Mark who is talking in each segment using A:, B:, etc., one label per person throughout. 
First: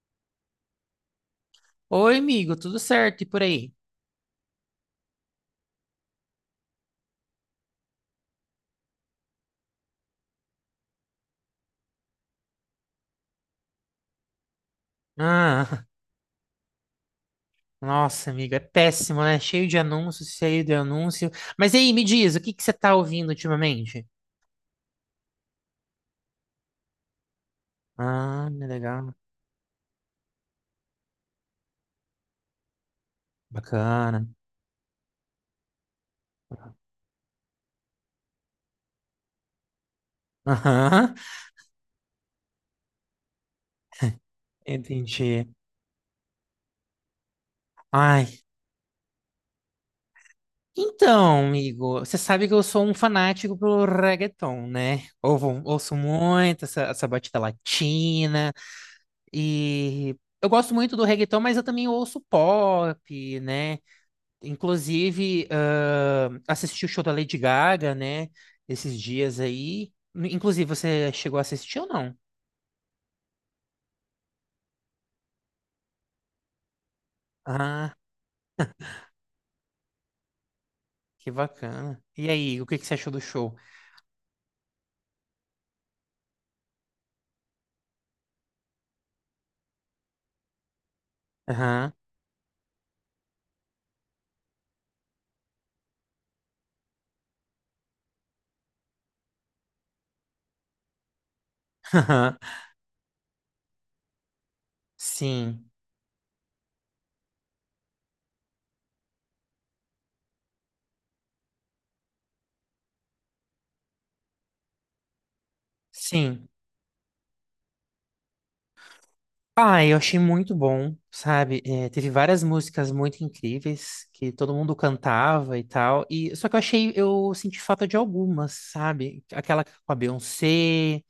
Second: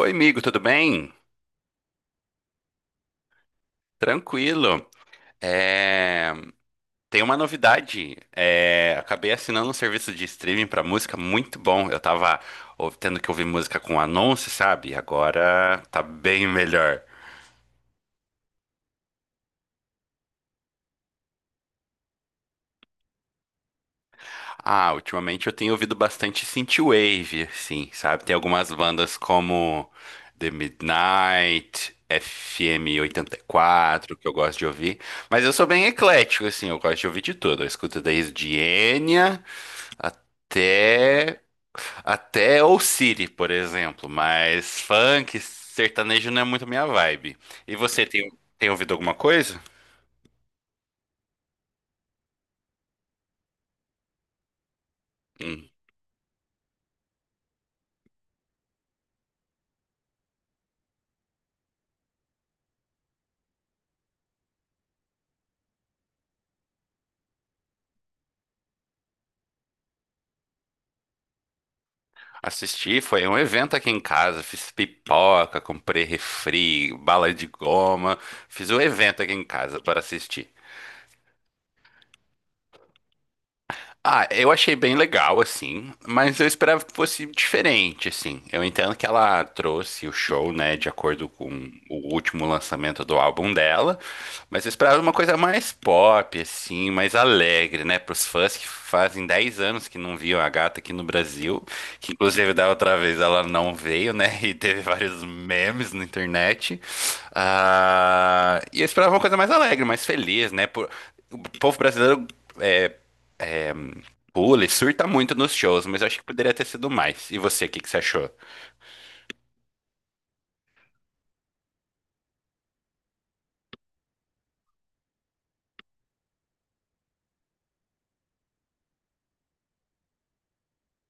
A: Oi, amigo, tudo bem?
B: Oi, amigo, tudo certo? E por aí?
A: Tranquilo. É, Tem uma novidade. Acabei assinando um serviço de streaming para música muito bom. Eu tava tendo que ouvir música com anúncio, sabe? Agora
B: Ah,
A: tá bem melhor.
B: nossa, amigo, é péssimo, né? Cheio de anúncios, cheio de anúncio. Mas e aí, me diz, o que que você tá ouvindo ultimamente?
A: Ah, ultimamente eu tenho ouvido bastante synthwave, sim, sabe? Tem
B: Ah,
A: algumas
B: legal.
A: bandas como The Midnight, FM quatro que
B: Bacana.
A: eu gosto de ouvir. Mas eu sou bem eclético, assim, eu gosto de ouvir de tudo. Eu escuto desde Enya.
B: Aham,
A: Até. Até ou City, por exemplo. Mas funk,
B: entendi.
A: sertanejo não é muito minha vibe. E você
B: Ai,
A: tem ouvido alguma coisa?
B: então, amigo, você sabe que eu sou um fanático pelo reggaeton, né? Ouvo,
A: Hum.
B: ouço muito essa batida latina e eu gosto muito do reggaeton, mas eu também ouço pop, né? Inclusive, assisti o show da Lady Gaga, né? Esses dias aí. Inclusive, você chegou a assistir ou não?
A: Assisti, foi um evento aqui em casa. Fiz pipoca, comprei refri, bala de
B: Ah,
A: goma. Fiz um evento aqui em casa para assistir.
B: que bacana. E aí, o que que você achou do show?
A: Ah, eu achei bem legal, assim, mas eu esperava que fosse diferente, assim. Eu entendo que ela trouxe o show, né, de acordo com
B: Aham.
A: o último lançamento do álbum dela, mas eu esperava uma coisa mais pop, assim, mais alegre, né, pros fãs que fazem 10 anos que não viam a gata aqui no Brasil, que inclusive da outra vez ela não veio, né, e teve vários
B: Sim,
A: memes na internet. Ah, e eu esperava uma coisa mais alegre, mais feliz, né, o povo brasileiro. é, é, Pula e surta muito nos shows, mas eu acho que
B: sim.
A: poderia ter sido mais. E você, o que que você achou?
B: Ah, eu achei muito bom, sabe? É, teve várias músicas muito incríveis que todo mundo cantava e tal. E só que eu achei, eu senti falta de algumas, sabe? Aquela com a Beyoncé,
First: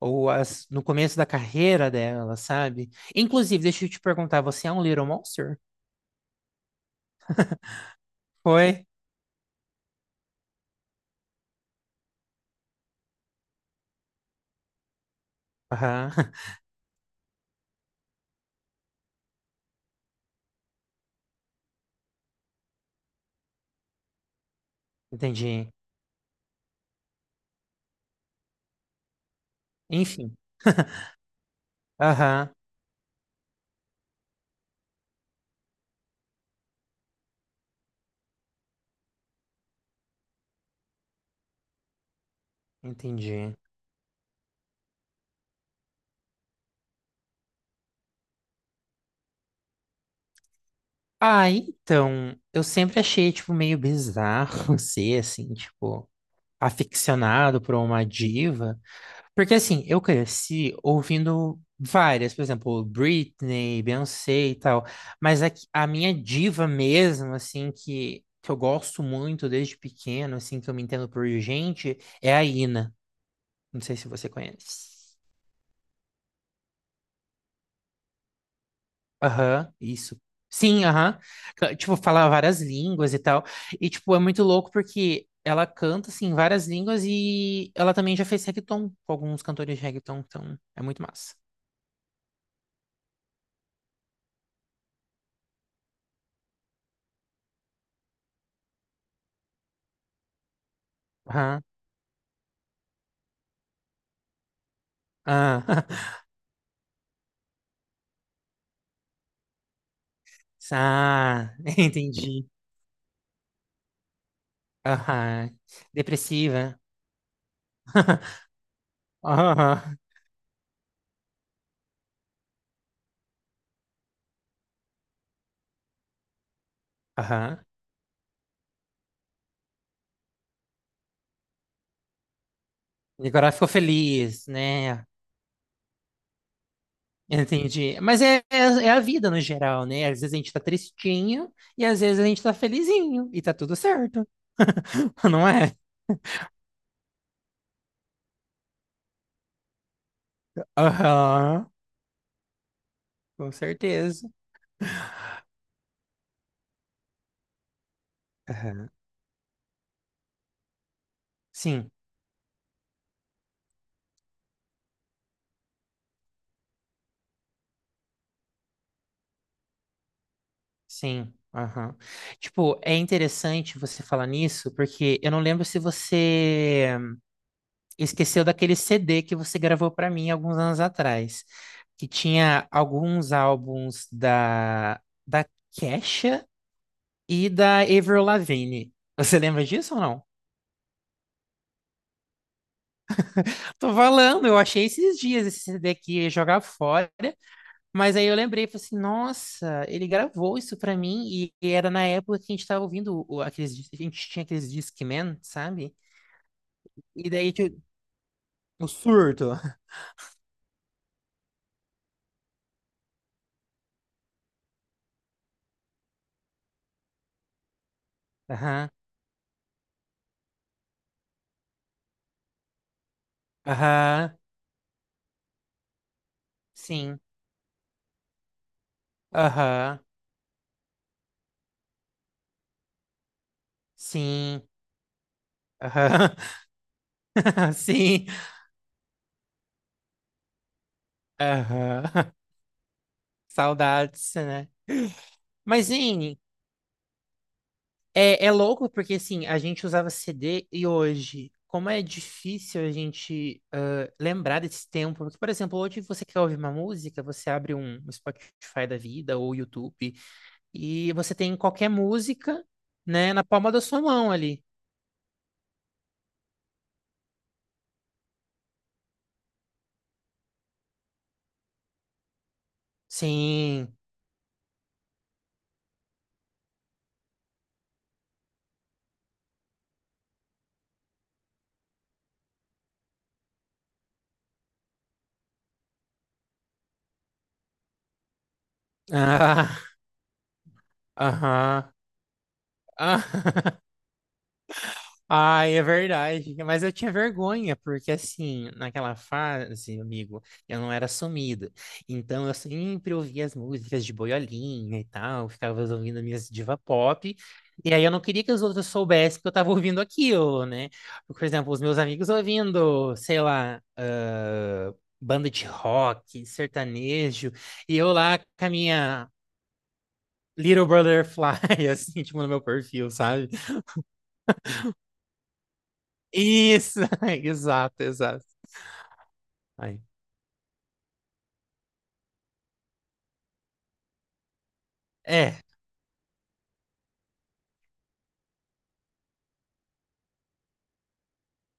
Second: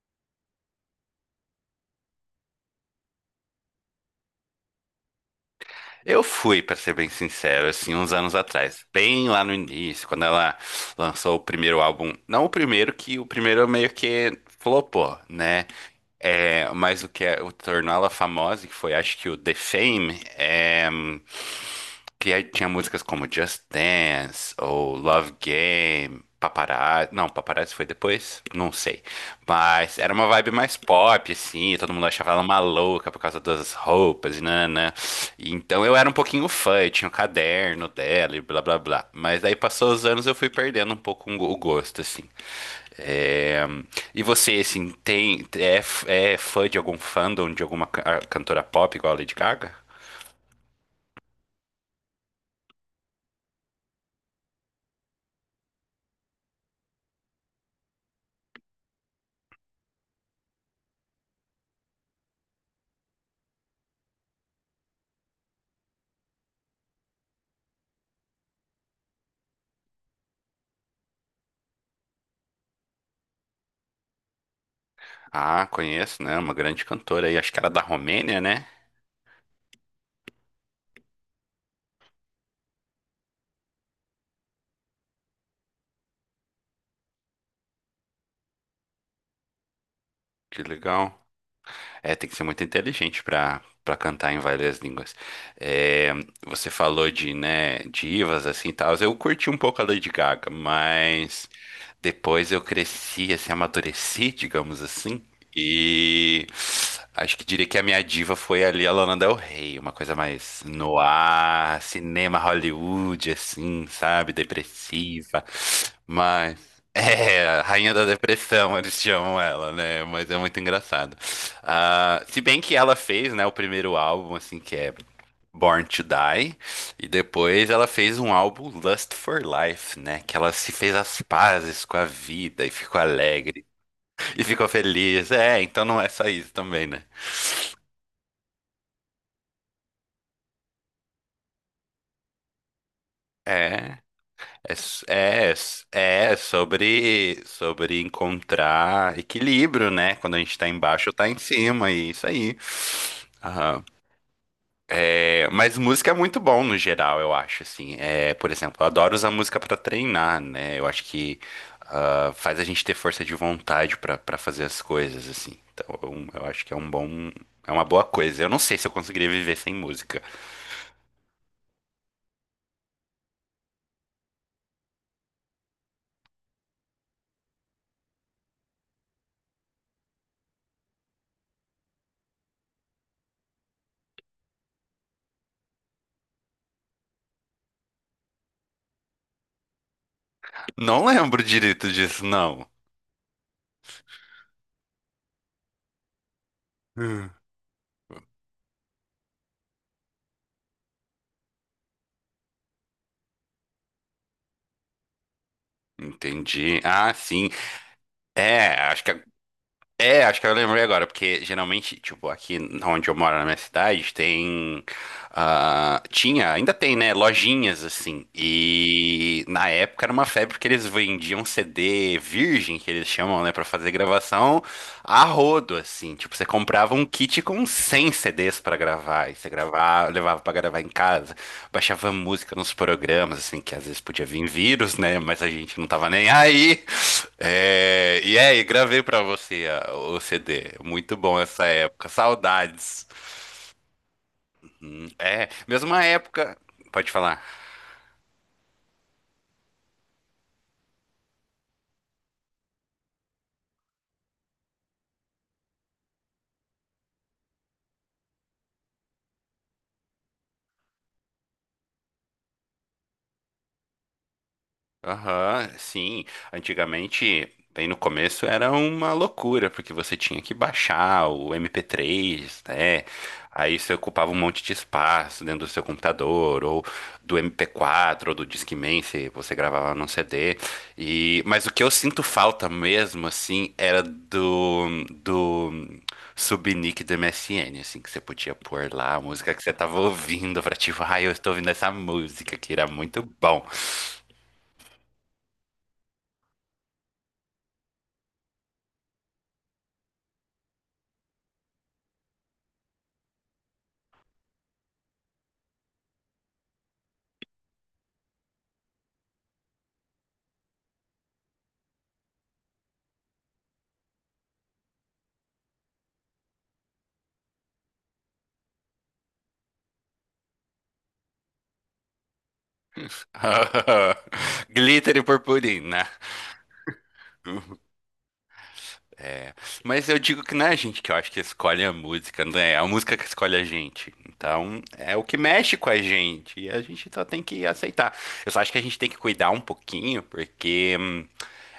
B: ou as, no começo da carreira dela, sabe? Inclusive, deixa eu te perguntar, você é um Little Monster?
A: Eu fui, pra ser bem sincero, assim, uns anos atrás,
B: Foi?
A: bem lá no início, quando ela lançou o primeiro álbum. Não o primeiro, que o primeiro meio que flopou, né?
B: Aham,
A: É, mas o que é, o tornou ela famosa, que foi acho que o The Fame, que aí tinha músicas como Just Dance ou Love
B: entendi.
A: Game, Paparazzi. Não, Paparazzi foi depois? Não sei. Mas era uma
B: Enfim,
A: vibe mais pop, assim. E todo mundo achava ela
B: aham,
A: uma louca por causa das roupas e nanã. E então eu era um pouquinho fã, eu tinha o caderno dela e blá blá blá. Mas daí passou os anos eu fui perdendo um pouco o gosto, assim.
B: entendi.
A: É, E você, assim, é fã de algum fandom, de alguma cantora pop igual a Lady Gaga?
B: Ah, então, eu sempre achei, tipo, meio bizarro ser, assim, tipo, aficionado por uma diva. Porque assim, eu cresci ouvindo várias, por exemplo, Britney, Beyoncé e tal, mas a, que- a minha diva mesmo, assim, que eu gosto muito desde pequeno, assim, que eu me entendo por gente, é a Ina. Não sei se você conhece.
A: Ah, conheço, né? Uma grande cantora aí, acho que era da Romênia, né?
B: Aham, isso. Sim, aham. Ca- Tipo, fala várias línguas e tal. E, tipo, é muito louco porque ela canta, assim, várias línguas e ela também já fez reggaeton com alguns cantores de reggaeton, então
A: Que
B: é muito
A: legal.
B: massa.
A: É, tem que ser muito inteligente pra para cantar em várias línguas. É, você falou de, né, divas assim, e tal. Eu curti um pouco a Lady Gaga, mas
B: Aham.
A: depois eu cresci, assim, amadureci, digamos assim,
B: Ah.
A: e acho que diria que a minha diva foi ali a Lana Del Rey, uma coisa mais
B: Ah,
A: noir, cinema
B: entendi.
A: Hollywood, assim, sabe, depressiva.
B: Aham.
A: Mas
B: Depressiva.
A: é a rainha da depressão, eles chamam ela,
B: Aham.
A: né? Mas é muito engraçado. Ah, se bem que ela fez, né, o primeiro álbum, assim, que é Born to Die, e
B: Aham.
A: depois ela fez um álbum Lust for Life, né? Que ela se fez as pazes com a vida e ficou
B: E agora
A: alegre
B: ficou
A: e
B: feliz,
A: ficou
B: né?
A: feliz. É, então não é só isso também, né?
B: Entendi. Mas é a vida no geral, né? Às vezes a gente tá tristinho e às vezes a gente tá felizinho e tá tudo
A: É.
B: certo.
A: É, s-
B: Não
A: é,
B: é?
A: s- é sobre encontrar equilíbrio, né? Quando a gente tá embaixo, tá em
B: Aham.
A: cima, e isso aí.
B: Com
A: Aham.
B: certeza.
A: É, mas música é muito bom no geral, eu acho, assim. É, por exemplo, eu
B: Aham.
A: adoro usar música pra treinar, né? Eu acho que
B: Sim,
A: faz a gente ter força de vontade pra fazer as coisas, assim. Então, eu acho que é um bom, é uma boa coisa. Eu não sei se eu conseguiria viver sem música.
B: sim. Aham. Tipo, é interessante você falar nisso, porque eu não lembro se você esqueceu daquele CD que você gravou para mim alguns anos atrás, que tinha alguns álbuns da Kesha e da Avril Lavigne. Você lembra disso ou não?
A: Não lembro direito disso, não.
B: Tô falando, eu achei esses dias esse CD aqui, ia jogar fora,
A: Hum.
B: mas aí eu lembrei, falei assim, nossa, ele gravou isso pra mim, e era na época que a gente tava ouvindo o- aqueles, dis- a gente tinha aqueles Discman, sabe?
A: Entendi. Ah,
B: E
A: sim.
B: daí que-
A: É,
B: o surto.
A: acho que eu lembrei agora, porque geralmente, tipo, aqui onde eu moro na minha cidade, tem tinha, ainda tem, né, lojinhas assim.
B: Aham,
A: E na época era uma febre porque eles vendiam CD virgem, que eles chamam, né, pra fazer
B: aham,
A: gravação a rodo assim. Tipo, você comprava um
B: sim,
A: kit com 100 CDs pra gravar, e você
B: aham,
A: gravava, levava pra gravar em casa, baixava música nos programas, assim, que às vezes podia vir
B: sim.
A: vírus, né? Mas a gente não tava nem
B: Aham.
A: aí. É,
B: Sim.
A: e aí, gravei pra você o CD. Muito bom essa época.
B: Aham.
A: Saudades.
B: Saudades, né?
A: É,
B: Mas,
A: mesma
B: sim,
A: época. Pode falar.
B: é louco porque, assim, a gente usava CD e hoje, como é difícil a gente lembrar desse tempo. Porque, por exemplo, hoje você quer ouvir uma música, você abre um Spotify da vida ou YouTube e você tem qualquer música, né, na palma da sua mão ali.
A: Aham, sim. Antigamente, bem no começo, era uma loucura, porque você tinha que baixar o MP3, né? Aí
B: Sim.
A: você ocupava um monte de espaço dentro do seu computador, ou do MP4, ou do Discman, se você gravava num CD. Mas o que eu sinto falta mesmo, assim, era do subnick do MSN, assim, que você podia pôr lá a música que você
B: Ah,
A: tava ouvindo pra, tipo, ai, eu estou ouvindo essa
B: aham.
A: música, que era muito bom.
B: Ah. Ai, é verdade. Mas eu tinha vergonha, porque assim, naquela fase, amigo, eu não era sumido. Então eu sempre ouvia as músicas de boiolinha e tal, ficava ouvindo minhas diva pop. E aí eu não queria que os outros soubessem que eu tava ouvindo aquilo, né? Por exemplo, os meus amigos ouvindo, sei lá, ah, banda de rock, sertanejo, e eu lá com a minha Little Brotherfly, assim, tipo, no meu perfil, sabe?
A: Glitter e purpurina.
B: Isso, exato. Aí.
A: Mas eu digo que não é a gente que eu acho que escolhe a música, né? É. É a música que escolhe a gente. Então, é o que
B: É,
A: mexe com a gente. E a gente só tem que aceitar. Eu só acho que a gente tem que cuidar um pouquinho, porque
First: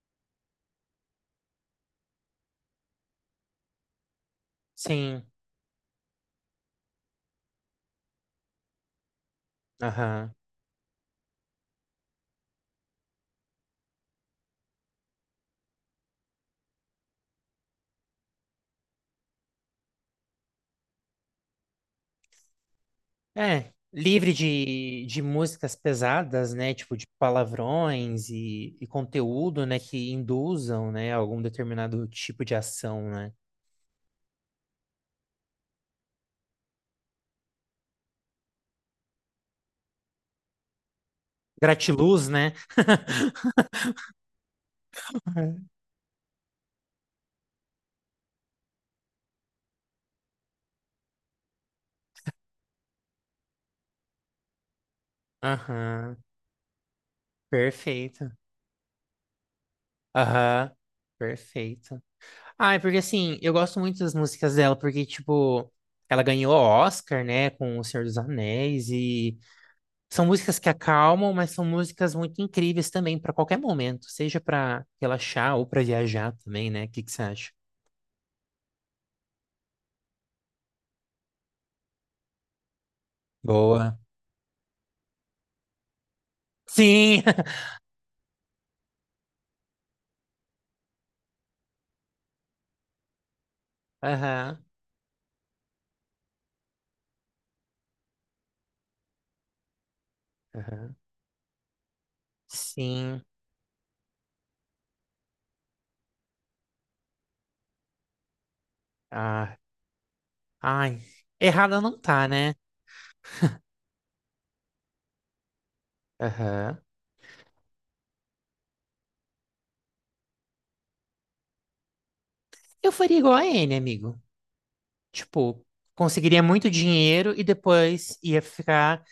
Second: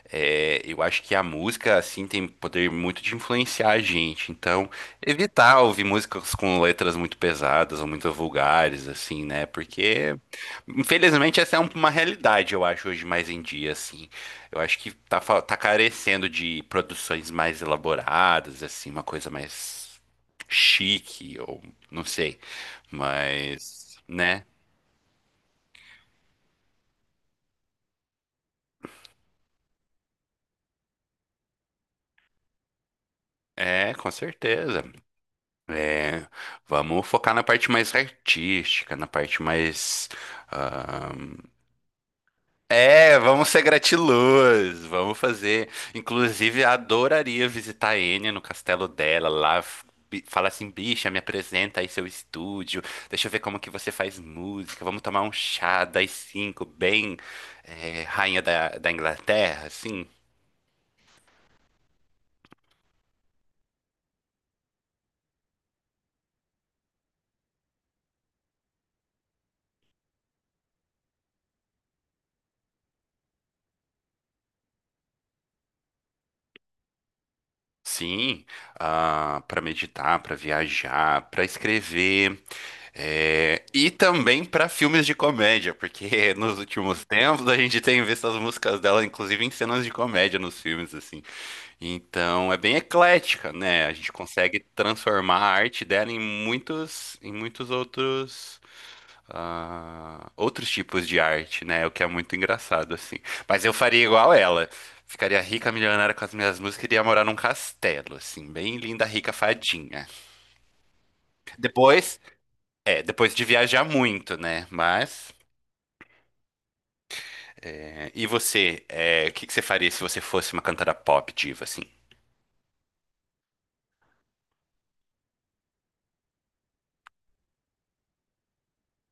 A: Eu acho que a música, assim, tem poder muito de influenciar a gente. Então,
B: sim.
A: evitar ouvir músicas com letras muito pesadas ou muito vulgares, assim, né? Porque,
B: Aham.
A: infelizmente, essa é uma realidade, eu acho, hoje mais em dia, assim. Eu acho que tá carecendo de produções mais elaboradas, assim, uma coisa mais chique, ou não sei.
B: É,
A: Mas,
B: livre
A: né?
B: de músicas pesadas, né? Tipo, de palavrões e conteúdo, né? Que induzam, né? Algum determinado tipo de ação, né?
A: É, com certeza. É, vamos focar na parte mais artística, na parte mais. ah,
B: Gratiluz, né?
A: vamos ser gratiluz, vamos fazer. Inclusive, adoraria visitar a Enya no castelo dela lá. Falar assim, bicha, me apresenta aí seu estúdio, deixa eu ver como que você faz música, vamos tomar um chá das
B: Aham.
A: cinco, bem
B: Perfeito.
A: rainha da Inglaterra, assim.
B: Aham. Perfeito. Ah, é porque assim, eu gosto muito das músicas dela, porque, tipo, ela ganhou o Oscar, né, com O Senhor dos Anéis, e são músicas que acalmam, mas são músicas muito incríveis também para qualquer momento, seja para relaxar ou para viajar também, né? O que que você acha?
A: Sim, para meditar, para viajar, para escrever, e
B: Boa.
A: também para filmes de comédia, porque nos últimos
B: Sim.
A: tempos a gente tem visto as músicas dela, inclusive em cenas de comédia nos filmes, assim. Então é bem eclética, né? A gente consegue
B: Aham.
A: transformar a arte dela em muitos outros
B: Aham.
A: tipos de arte, né? O que é muito engraçado, assim.
B: Sim.
A: Mas eu faria igual ela. Ficaria rica, milionária com as minhas músicas e iria morar num castelo, assim, bem linda, rica,
B: Ah.
A: fadinha.
B: Ai. Errada não
A: Depois,
B: tá, né?
A: depois de viajar muito, né? Mas.
B: Aham.
A: E você, o que que você faria se você fosse uma cantora pop diva, assim?
B: Eu faria igual a N, amigo. Tipo, conseguiria muito dinheiro e depois ia ficar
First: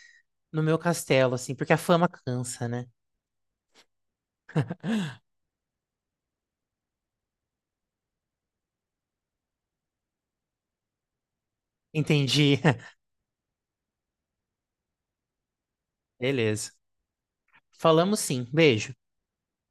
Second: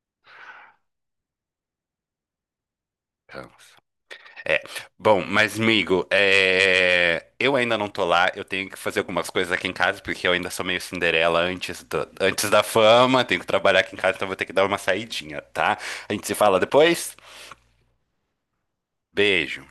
B: no meu castelo, assim, porque a fama cansa, né?
A: Então. É. Bom, mas, amigo, eu ainda não tô lá. Eu tenho que fazer algumas coisas aqui em casa, porque eu ainda sou meio Cinderela antes antes
B: Entendi.
A: da fama. Tenho que trabalhar aqui em casa, então vou ter que dar uma saidinha, tá? A gente se fala
B: Beleza.
A: depois.
B: Falamos sim. Beijo.
A: Beijo.